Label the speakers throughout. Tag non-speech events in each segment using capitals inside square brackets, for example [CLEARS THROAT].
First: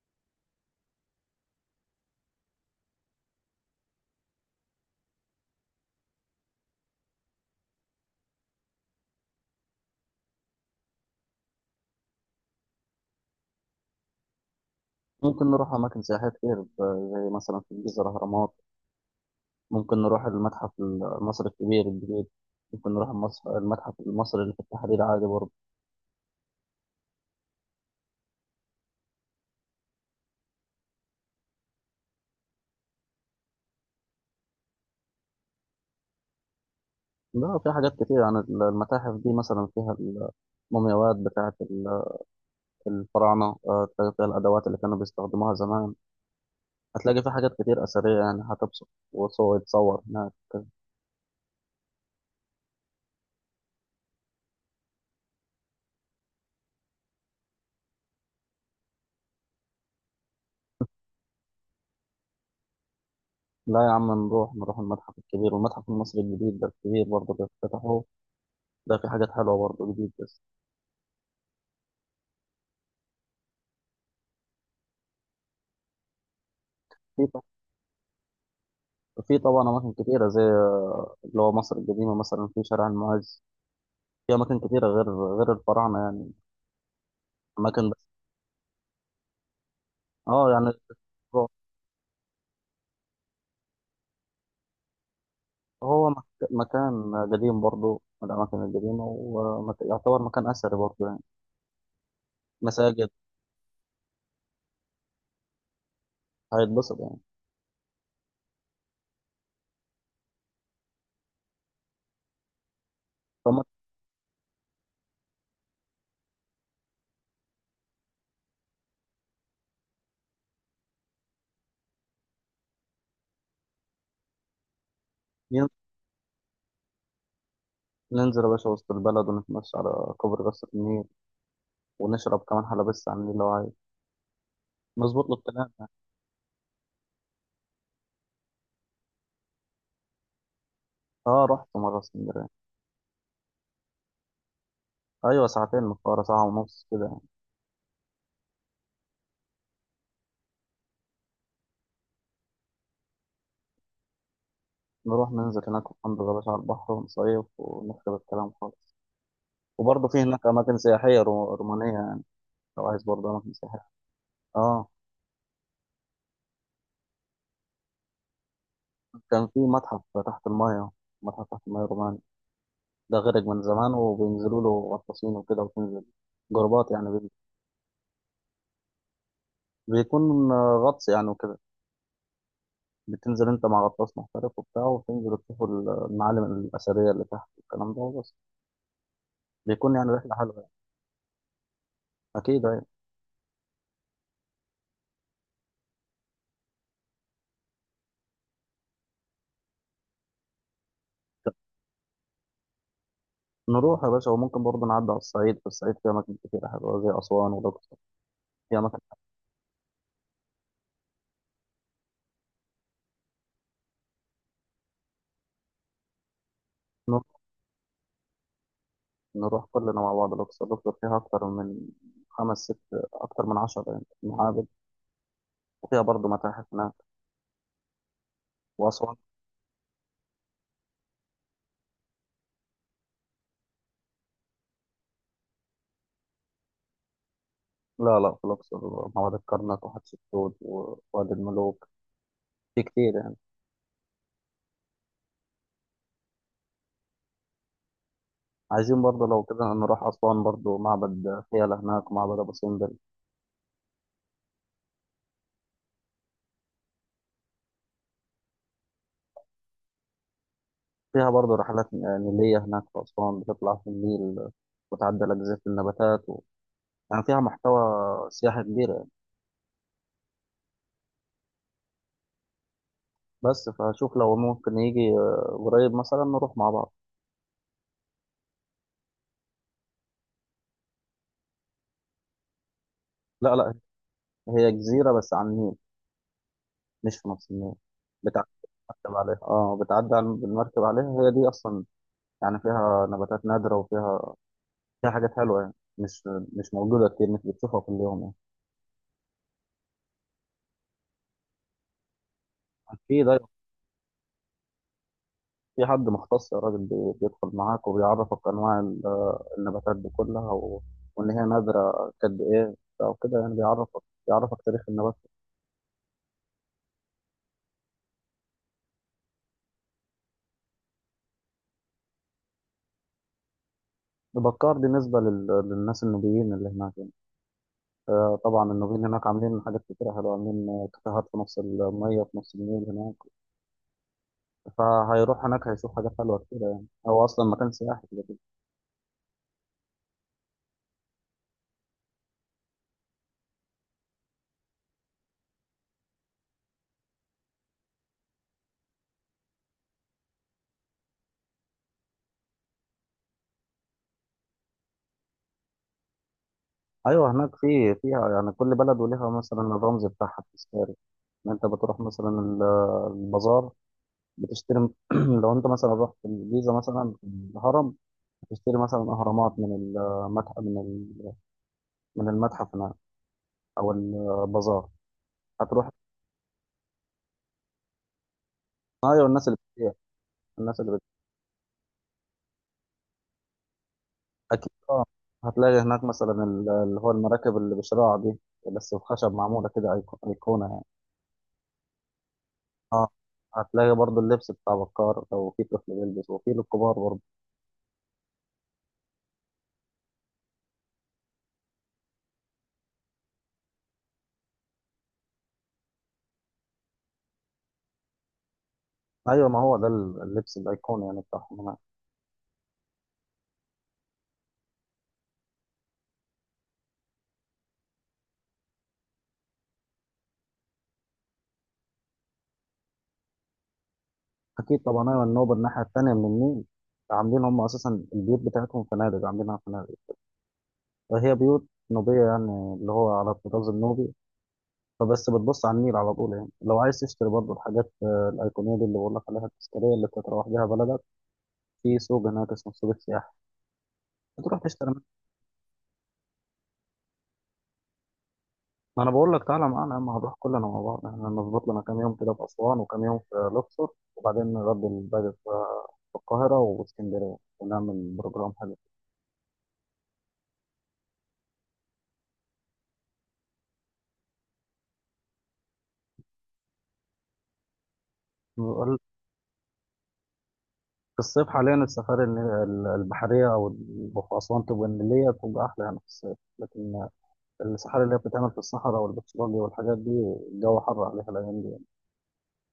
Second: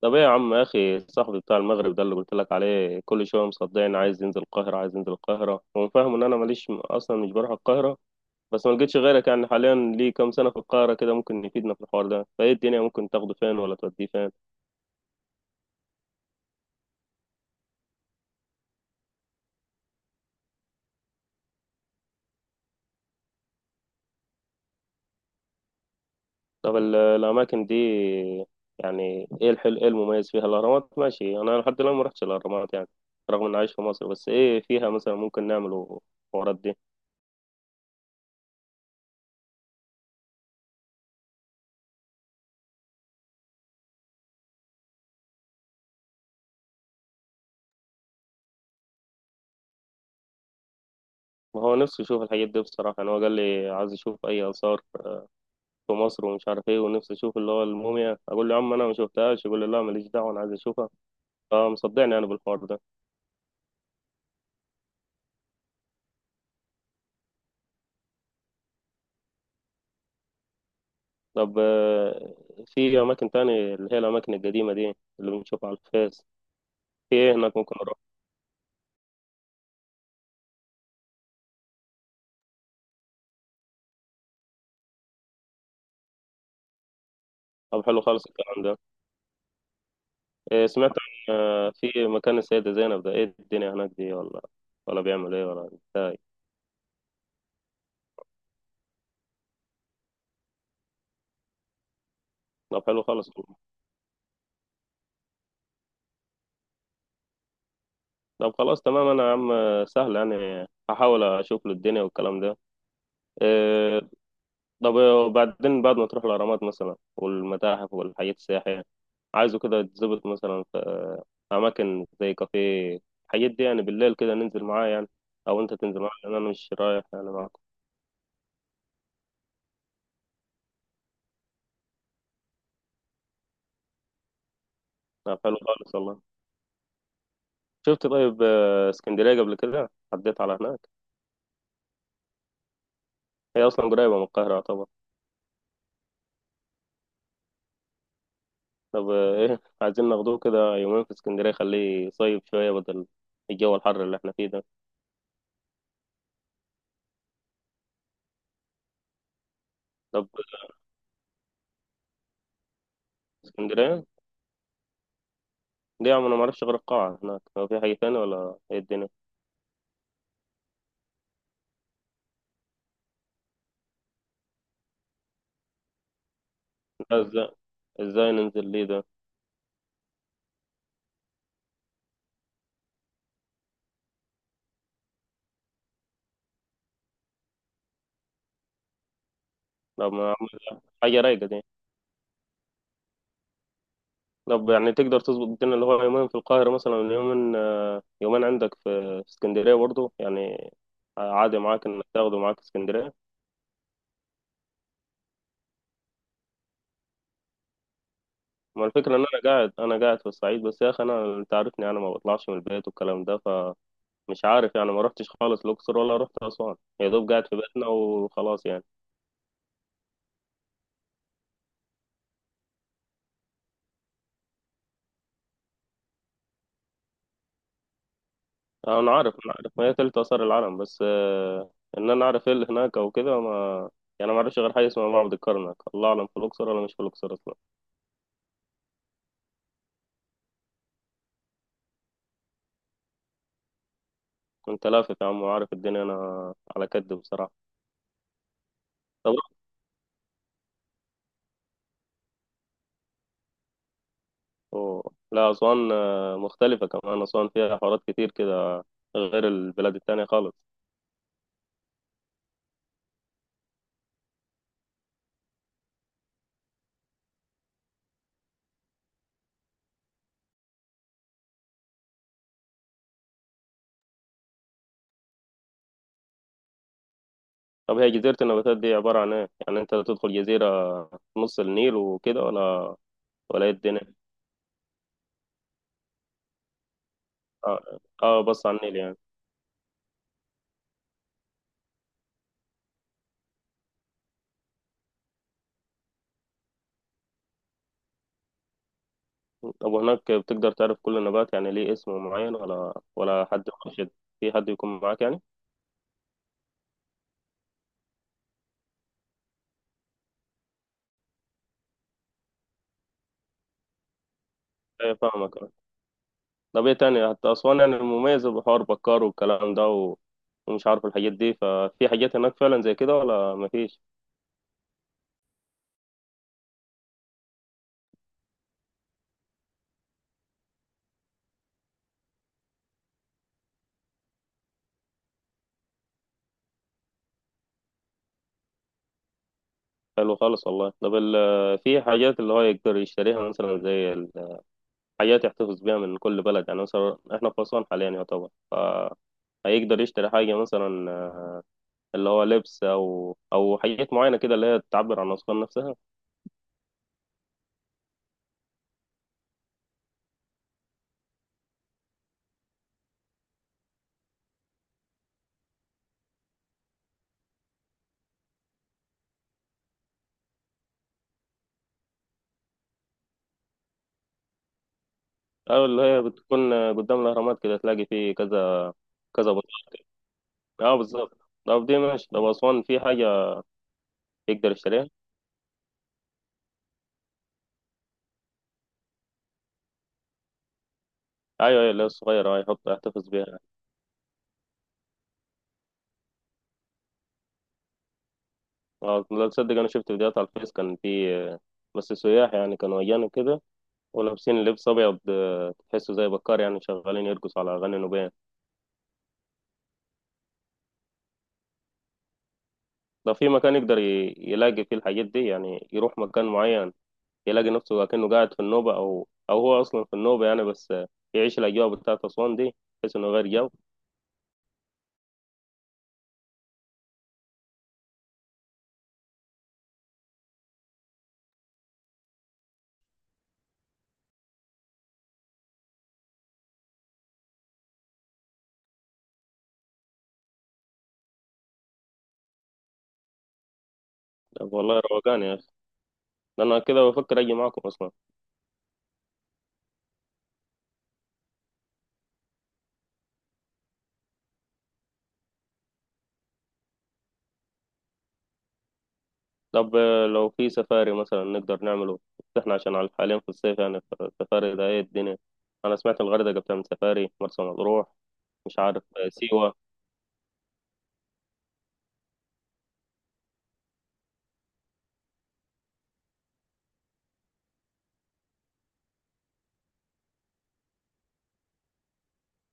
Speaker 1: طب، ايه يا عم يا اخي؟ صاحبي بتاع المغرب ده، اللي قلت لك عليه كل شويه، مصدقني عايز ينزل القاهره، عايز ينزل القاهره. هو فاهم ان انا ماليش اصلا، مش بروح القاهره. بس ما لقيتش غيرك يعني حاليا، ليه كام سنه في القاهره كده، ممكن يفيدنا في الحوار ده. فايه الدنيا؟ ممكن تاخده فين ولا توديه فين؟
Speaker 2: ممكن نروح أماكن سياحية كتير زي مثلا في الجيزة الأهرامات. ممكن نروح المتحف المصري الكبير الجديد. ممكن نروح المتحف المصري اللي في التحرير عادي برضه.
Speaker 1: طب الاماكن دي، يعني ايه الحلو، ايه المميز فيها؟ الاهرامات ماشي، انا لحد الان ما رحتش الاهرامات يعني، رغم اني عايش في مصر. بس ايه فيها مثلا ممكن نعمله الحوارات دي؟
Speaker 2: لا، في حاجات كتير عن المتاحف دي، مثلا فيها المومياوات بتاعة الفراعنة. تلاقي فيها الأدوات اللي كانوا بيستخدموها زمان. هتلاقي في حاجات كتير أثرية، يعني هتبسط، وصور يتصور هناك.
Speaker 1: ما هو نفسي يشوف الحاجات دي بصراحه. يعني هو قال لي عايز يشوف اي اثار في مصر ومش عارف ايه، ونفسي اشوف اللي هو الموميا. اقول له يا عم انا ما شفتهاش، يقول لي لا ماليش دعوه انا عايز اشوفها. فمصدعني انا بالحوار ده.
Speaker 2: لا يا عم، نروح المتحف الكبير والمتحف المصري الجديد، ده الكبير برضه اللي افتتحوه. ده في حاجات حلوة برضه جديد بس.
Speaker 1: طب آه، في اماكن تاني اللي هي الاماكن القديمه دي اللي بنشوفها على الفيس، في
Speaker 2: في
Speaker 1: ايه هناك ممكن اروح؟
Speaker 2: في طبعا أماكن كتيرة زي، اللي هو مصر القديمة مثلا في شارع المعز. في أماكن كتيرة غير الفراعنة يعني،
Speaker 1: طب
Speaker 2: أماكن
Speaker 1: حلو
Speaker 2: بس.
Speaker 1: خالص الكلام ده.
Speaker 2: أه
Speaker 1: إيه،
Speaker 2: يعني.
Speaker 1: سمعت عن
Speaker 2: هو
Speaker 1: في مكان السيده زينب ده، ايه الدنيا هناك دي، ولا بيعمل ايه، ولا
Speaker 2: هو
Speaker 1: ازاي؟
Speaker 2: مك- مكان قديم برضه من الأماكن القديمة، ويعتبر مكان أثري برضه يعني،
Speaker 1: طب حلو
Speaker 2: مساجد.
Speaker 1: خالص.
Speaker 2: هيتبسط يعني.
Speaker 1: طب خلاص تمام. انا يا عم سهل يعني، هحاول اشوف له الدنيا والكلام ده.
Speaker 2: فما
Speaker 1: آه، طب وبعدين، بعد ما تروح الأهرامات مثلا والمتاحف والحاجات السياحية، عايزه كده تظبط مثلا في أماكن زي كافيه الحاجات دي يعني، بالليل كده ننزل معاه يعني، أو
Speaker 2: ين-
Speaker 1: أنت تنزل معاه لأن أنا مش رايح يعني معاكم.
Speaker 2: ننزل يا باشا وسط البلد، ونتمشى على كوبري قصر النيل، ونشرب كمان حلبس على النيل لو عايز. مظبوط له
Speaker 1: طب حلو
Speaker 2: الكلام.
Speaker 1: خالص والله. شفت طيب، اسكندرية قبل كده عديت على هناك؟
Speaker 2: أه، رحت مرة اسكندرية.
Speaker 1: هي أصلا قريبة من القاهرة طبعا.
Speaker 2: أيوة، ساعتين من القاهرة، ساعة ونص كده.
Speaker 1: طب [LAUGHS] إيه، عايزين ناخدوه كده يومين في اسكندرية، خليه يصيف شوية بدل الجو الحر اللي احنا فيه ده.
Speaker 2: نروح ننزل هناك وننضغ يا باشا على البحر، ونصيف، ونخرب الكلام خالص. وبرضه في
Speaker 1: طب
Speaker 2: هناك أماكن سياحية رومانية يعني، لو عايز برضه أماكن سياحية.
Speaker 1: اسكندرية
Speaker 2: آه.
Speaker 1: دي يا عم، أنا معرفش غير القاعة هناك، هو في حاجة تانية ولا إيه الدنيا؟
Speaker 2: كان في متحف تحت الماية، متحف تحت الماية روماني، ده غرق من زمان، وبينزلوا له غطاسين وكده، وتنزل جروبات يعني.
Speaker 1: ازاي؟ ازاي ننزل ليه ده؟
Speaker 2: بيكون غطس يعني وكده. بتنزل أنت مع غطاس محترف وبتاع، وتنزل تشوف المعالم الأثرية اللي تحت والكلام ده وبس. بيكون يعني
Speaker 1: طب ما
Speaker 2: رحلة حلوة يعني.
Speaker 1: أعمل حاجة رايقة دي.
Speaker 2: أكيد، أيوة.
Speaker 1: طب يعني تقدر تظبط الدنيا اللي هو يومين في القاهرة مثلا، يومين، يومين عندك في في اسكندرية برضو يعني؟ عادي معاك انك تاخده معاك اسكندرية.
Speaker 2: نروح يا باشا، وممكن برضه نعدي على الصعيد. في الصعيد فيها أماكن كتير حلوة زي أسوان والأقصر. في
Speaker 1: ما
Speaker 2: أماكن.
Speaker 1: الفكرة ان انا قاعد في الصعيد بس يا اخي، انت عارفني، انا ما بطلعش من البيت والكلام ده، فمش عارف يعني. ما رحتش خالص الاقصر ولا رحت اسوان، يا
Speaker 2: نروح
Speaker 1: دوب قاعد في بيتنا وخلاص يعني.
Speaker 2: نروح كلنا مع بعض الأقصر. الأقصر فيها أكتر من خمس ست أكتر من عشرة يعني معابد، وفيها برضه متاحف هناك،
Speaker 1: انا
Speaker 2: وأسوان.
Speaker 1: عارف انا عارف ما هي تلت اثار العالم، بس ان انا اعرف ايه اللي هناك او كده، ما يعني ما اعرفش غير حاجه اسمها معبد الكرنك. الله اعلم في الاقصر ولا مش في الاقصر اصلا.
Speaker 2: لا لا، في الأقصر وادي الكرنك وحتشبسوت ووادي الملوك، في كتير يعني.
Speaker 1: انت لافف يا عم وعارف الدنيا، انا على كد بصراحه.
Speaker 2: عايزين برضه
Speaker 1: طب
Speaker 2: لو كده نروح أسوان برضه، معبد فيلة هناك ومعبد أبو سمبل.
Speaker 1: أوه. لا، اسوان مختلفه كمان، اسوان فيها حوارات كتير كده غير البلاد التانية خالص.
Speaker 2: فيها برضه رحلات نيلية هناك في أسوان، بتطلع في النيل وتعدي على جزيرة النباتات و... يعني فيها محتوى سياحي كبير. بس فشوف لو ممكن يجي قريب مثلا نروح مع بعض.
Speaker 1: طب هي جزيره النباتات دي عباره عن ايه يعني، انت تدخل جزيره في نص النيل وكده، ولا
Speaker 2: لا
Speaker 1: ولا ايه
Speaker 2: لا.
Speaker 1: الدنيا؟
Speaker 2: هي جزيرة بس على النيل، مش في نفس النيل.
Speaker 1: اه،
Speaker 2: بتعدي
Speaker 1: بص على النيل يعني.
Speaker 2: المركب عليها. اه، بتعدي بالمركب عليها، هي دي اصلا يعني. فيها نباتات نادرة، وفيها فيها حاجات حلوة يعني، مش مش موجودة كتير، مش بتشوفها كل يوم.
Speaker 1: طب وهناك بتقدر تعرف كل النبات يعني ليه اسم معين،
Speaker 2: يعني
Speaker 1: ولا
Speaker 2: في ده.
Speaker 1: ولا حد مرشد، في حد يكون معاك يعني؟
Speaker 2: في حد مختص يا راجل، بيدخل معاك، وبيعرفك انواع النباتات دي كلها، و... وان هي نادرة قد ايه او كده، يعني بيعرفك، بيعرفك تاريخ
Speaker 1: ايه،
Speaker 2: النبات.
Speaker 1: فاهمك آه. طب ايه تاني حتى أسوان، يعني المميزة بحوار بكار والكلام ده ومش عارف الحاجات دي، ففي حاجات هناك فعلا زي كده ولا مفيش؟
Speaker 2: بكار بالنسبة لل... للناس النوبيين اللي هناك يعني. طبعا النوبيين هناك عاملين حاجات كتيرة حلوة، عاملين كافيهات في نص المية في نص النيل هناك. فهيروح هناك هيشوف حاجات حلوة كتيرة يعني، هو أصلا مكان سياحي كده كده.
Speaker 1: حلو خالص والله. طب في حاجات اللي هو يقدر يشتريها مثلا، زي حاجات يحتفظ بيها من كل بلد، يعني مثلا احنا في أسوان حاليا يعتبر، فهيقدر يشتري حاجة مثلا اللي هو لبس، أو حاجات معينة كده اللي هي تعبر عن أسوان نفسها.
Speaker 2: أيوه، هناك في فيها يعني، كل بلد وليها مثلا الرمز بتاعها التذكاري. إن أنت بتروح مثلا البازار، بتشتري. [CLEARS THROAT] لو أنت مثلا رحت الجيزة، مثلا في الهرم، بتشتري مثلا أهرامات من المتحف، من من المتحف هناك أو البازار،
Speaker 1: أيوة،
Speaker 2: هتروح.
Speaker 1: اللي هي بتكون قدام الأهرامات كده تلاقي فيه كذا
Speaker 2: أيوه، الناس
Speaker 1: كذا
Speaker 2: اللي
Speaker 1: بندق.
Speaker 2: بتبيع. الناس اللي
Speaker 1: أه بالظبط. طب دي ماشي. طب أسوان في حاجة يقدر
Speaker 2: اكيد اه.
Speaker 1: يشتريها؟
Speaker 2: هتلاقي هناك مثلا اللي هو المراكب اللي بشراع دي، بس بخشب معموله كده، ايقونه يعني.
Speaker 1: أيوة أيوة، اللي هي الصغيرة أه، يحط
Speaker 2: اه،
Speaker 1: يحتفظ بيها يعني.
Speaker 2: هتلاقي برضو اللبس بتاع بكار، لو في طفل بيلبس، وفي للكبار برضو.
Speaker 1: أه، لا تصدق، أنا شفت فيديوهات على الفيس، كان في بس سياح يعني كانوا أجانب كده، ولابسين لبس أبيض، تحسه زي بكار، يعني شغالين يرقصوا على أغاني نوبية.
Speaker 2: ايوه، ما هو ده اللبس الايقوني يعني بتاعهم هناك.
Speaker 1: لو في مكان يقدر يلاقي فيه الحاجات دي يعني، يروح مكان معين يلاقي نفسه كأنه قاعد في النوبة، أو هو أصلا في النوبة يعني، بس يعيش الأجواء بتاعت أسوان دي، بحيث إنه غير جو.
Speaker 2: اكيد طبعا. ايوه، النوبه الناحيه التانيه من النيل. عاملين هم اساسا البيوت بتاعتهم فنادق، عاملينها فنادق. فهي بيوت نوبيه يعني، اللي هو على الطراز النوبي. فبس بتبص على النيل على طول يعني. لو عايز تشتري برضو الحاجات، الايقونيه دي اللي بقول لك عليها، التذكاريه اللي بتتروح بيها بلدك، في سوق هناك اسمه سوق السياحة، بتروح
Speaker 1: طب
Speaker 2: تشتري
Speaker 1: والله
Speaker 2: منه.
Speaker 1: روقان يا أخي، ده أنا كده بفكر أجي معاكم أصلا.
Speaker 2: ما انا بقول لك تعالى معانا يا عم، هنروح كلنا مع بعض. احنا نظبط لنا كام يوم كده في اسوان، وكام يوم في الاقصر، وبعدين نرد الباقي في في القاهرة واسكندرية، ونعمل بروجرام حلو.
Speaker 1: طب لو في سفاري مثلا نقدر نعمله، إحنا عشان على حاليا في الصيف يعني، السفاري ده إيه الدنيا؟ أنا سمعت الغردقة بتعمل سفاري، مرسى مطروح، مش
Speaker 2: بقول-
Speaker 1: عارف سيوة.
Speaker 2: في الصيف حاليا السفاري، البحرية، في أسوان تبقى النيلية، تبقى أحلى يعني في الصيف. لكن السفاري اللي هي بتتعمل في الصحراء والبترولي والحاجات دي، الجو حر عليها الأيام دي يعني.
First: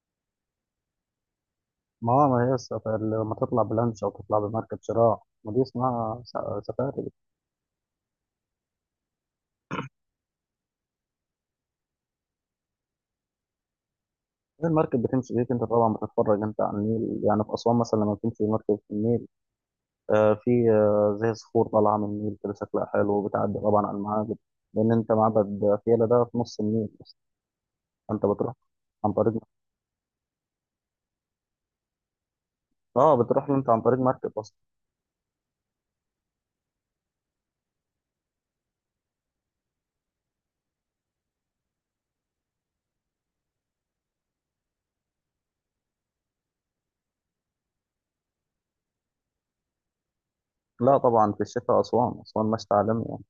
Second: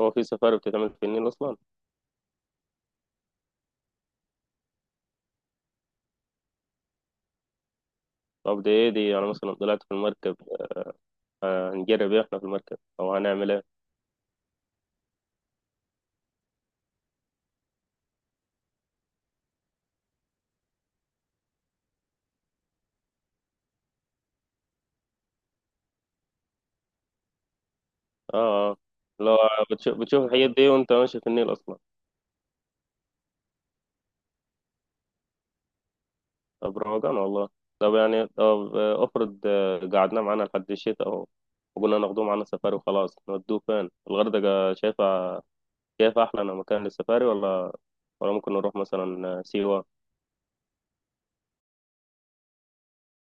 Speaker 1: هو في سفاري بتتعمل في النيل أصلا؟
Speaker 2: ما هو ما هي السفاري لما تطلع بلانش أو تطلع بمركب شراع، ما دي اسمها سفاري.
Speaker 1: طب دي إيه دي؟ أنا مثلا طلعت في المركب، آه، هنجرب إيه إحنا في المركب، أو هنعمل إيه؟
Speaker 2: المركب بتمشي بيك، انت طبعا بتتفرج انت على النيل يعني، في اسوان مثلا لما بتمشي مركب في النيل، آه في آه زي صخور طالعه من النيل كده شكلها حلو، وبتعدي طبعا على المعابد، لان انت معبد فيلة ده في نص النيل اصلا، فانت بتروح
Speaker 1: آه آه.
Speaker 2: عن طريق،
Speaker 1: لو بتشوف الحاجات دي وأنت ماشي في النيل أصلا؟
Speaker 2: اه، بتروح له انت عن طريق مركب اصلا.
Speaker 1: طب روقان والله. طب يعني، طب آه، افرض قعدنا معانا لحد الشتاء اهو، وقلنا ناخدوه معانا سفاري وخلاص، نودوه فين؟ الغردقة شايفة أحلى مكان للسفاري، ولا ممكن نروح مثلا سيوة؟
Speaker 2: لا طبعا، في الشتاء اسوان، اسوان مشتى عالمي يعني.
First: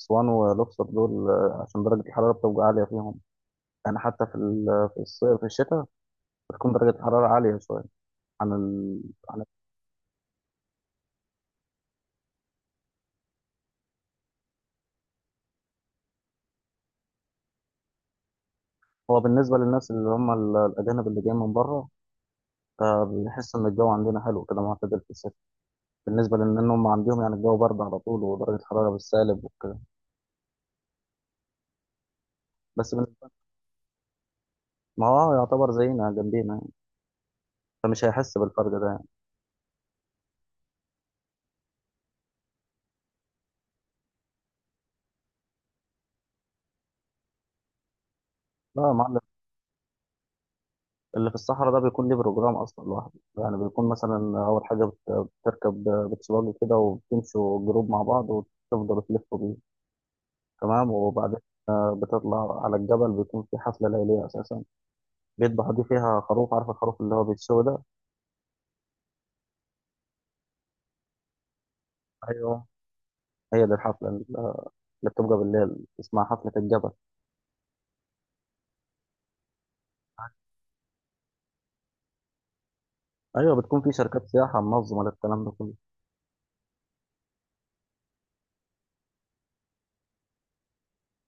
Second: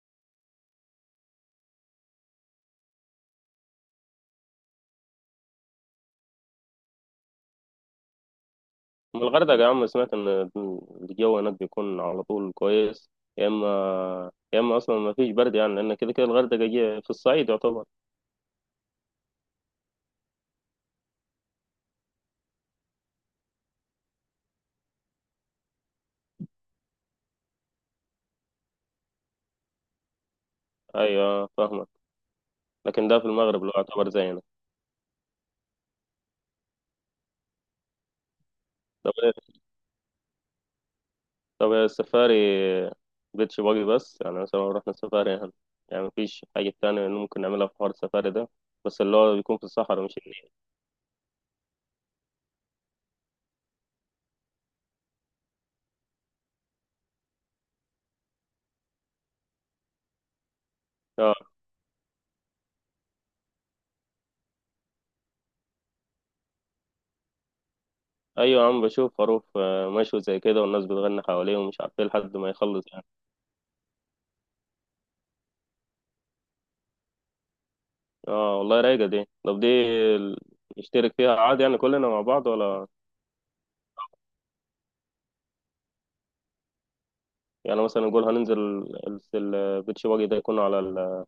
Speaker 2: اسوان والاقصر دول، عشان درجه الحراره بتبقى عاليه فيهم يعني، حتى في في الصيف، في الشتاء بتكون درجه الحراره عاليه شويه عن ال...
Speaker 1: من
Speaker 2: عن
Speaker 1: الغردقة يا عم، سمعت إن الجو هناك بيكون على طول كويس، يا إما يا إما أصلا ما فيش برد يعني، لأن كده كده الغردقة جي في الصعيد يعتبر.
Speaker 2: هو بالنسبة للناس اللي هم الأجانب اللي جايين من بره، فبنحس ان الجو عندنا حلو كده، معتدل في الصيف، بالنسبه لان هم عندهم يعني الجو برد على طول، ودرجه الحراره بالسالب وكده.
Speaker 1: أيوة فاهمك.
Speaker 2: بس
Speaker 1: لكن ده في
Speaker 2: بالنسبه،
Speaker 1: المغرب اللي هو يعتبر زينا.
Speaker 2: ما هو يعتبر زينا، جنبينا يعني. فمش هيحس بالفرق ده يعني.
Speaker 1: طب طب السفاري مبقتش باجي، بس يعني مثلا لو رحنا سفاري يعني مفيش حاجة تانية إنه ممكن نعملها في حوار السفاري ده،
Speaker 2: لا يا
Speaker 1: بس اللي
Speaker 2: معلم.
Speaker 1: هو بيكون في الصحراء مش النيل؟
Speaker 2: اللي في الصحراء ده بيكون ليه بروجرام اصلا لوحده يعني. بيكون مثلا اول حاجه بتركب، بتسواق كده، وبتمشوا جروب مع بعض، وتفضلوا تلفوا بيه. تمام.
Speaker 1: اه.
Speaker 2: وبعدين بتطلع على الجبل، بيكون في حفلة ليلية أساسا، بيذبحوا دي فيها خروف، عارف الخروف اللي هو بيتسوى ده.
Speaker 1: أيوة يا عم، بشوف خروف مشوي زي كده، والناس بتغني حواليه ومش عارف ايه لحد ما
Speaker 2: أيوه،
Speaker 1: يخلص يعني.
Speaker 2: هي دي الحفلة اللي بتبقى بالليل، اسمها حفلة الجبل.
Speaker 1: اه والله رايقة دي. طب دي، ال- نشترك فيها عادي يعني كلنا مع بعض ولا؟
Speaker 2: أيوة، بتكون في شركات سياحة منظمة للكلام ده كله.
Speaker 1: يعني مثلا نقول هننزل البيتش باجي ده، يكون على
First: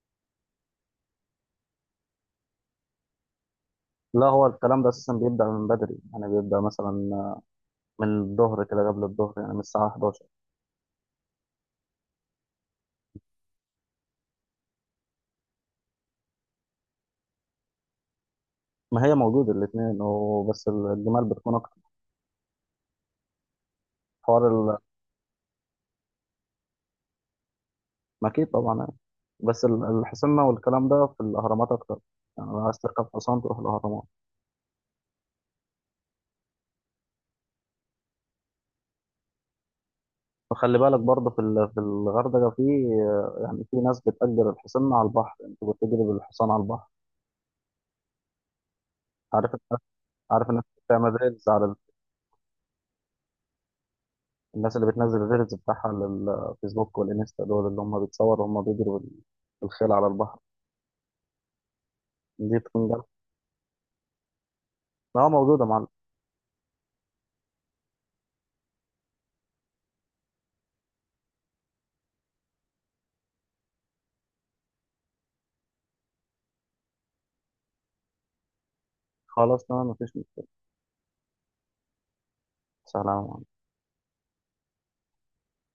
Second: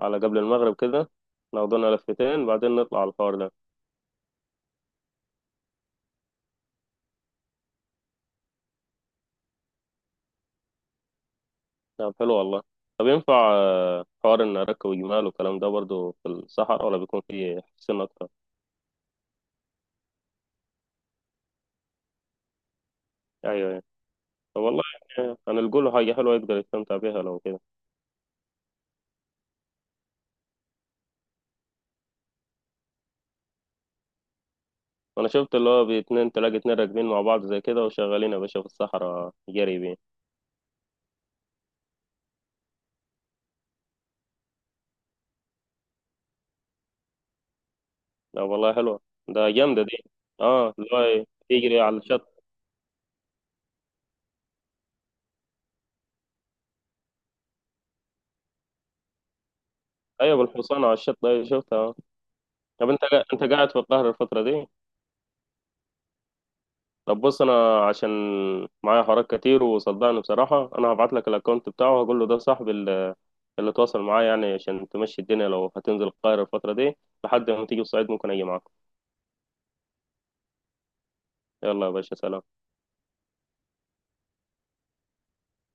Speaker 1: على قبل المغرب كده، ناخدنا لفتين بعدين نطلع على الحوار ده.
Speaker 2: لا، هو الكلام ده أساسا بيبدأ من بدري يعني، بيبدأ مثلا من الظهر كده، قبل الظهر يعني، من الساعة 11.
Speaker 1: طب حلو والله. طب ينفع حوار ان اركب جمال والكلام ده برضو في الصحراء، ولا بيكون فيه حسين اكتر؟
Speaker 2: ما هي موجودة الاتنين، وبس الجمال بتكون أكتر.
Speaker 1: ايوه ايوه.
Speaker 2: حوار
Speaker 1: طب
Speaker 2: ال-
Speaker 1: والله، يعني هنلقوا له حاجه حلوه يقدر يستمتع بيها لو كده.
Speaker 2: ما أكيد طبعا يعني. بس الحسنة والكلام ده في الأهرامات أكتر يعني، لو عايز تركب حصان تروح الأهرامات.
Speaker 1: انا شفت اللي هو باتنين، تلاقي اتنين راكبين مع بعض زي كده وشغالين يا باشا في الصحراء جري بيه.
Speaker 2: وخلي بالك برضه في في الغردقة، في يعني، في ناس بتأجر الحصان على البحر، أنت بتجري بالحصان على البحر.
Speaker 1: لا والله حلوه، ده
Speaker 2: عارف الناس
Speaker 1: جامده دي.
Speaker 2: عارف الناس
Speaker 1: اه، اللي
Speaker 2: بتعمل
Speaker 1: هو
Speaker 2: ريلز على،
Speaker 1: يجري على الشط.
Speaker 2: الناس اللي بتنزل الريلز بتاعها على الفيسبوك والانستا، دول اللي هم بيتصوروا، هم بيجروا بالخيل على
Speaker 1: ايوه،
Speaker 2: البحر.
Speaker 1: بالحصان على الشط، ايوه شفتها آه.
Speaker 2: دي تكون
Speaker 1: طب انت
Speaker 2: جامدة.
Speaker 1: انت قاعد في القاهره الفتره دي؟
Speaker 2: اه موجودة مع.
Speaker 1: طب بص، انا عشان معايا حوارات كتير، وصدقني بصراحه انا هبعت لك الاكونت بتاعه، هقول له ده صاحبي اللي تواصل معاه يعني عشان تمشي الدنيا، لو هتنزل القاهرة الفترة دي لحد ما تيجي الصعيد، ممكن أجي معاكم.
Speaker 2: خلاص تمام، مفيش مشكلة.
Speaker 1: يلا يا باشا، سلام.
Speaker 2: سلام.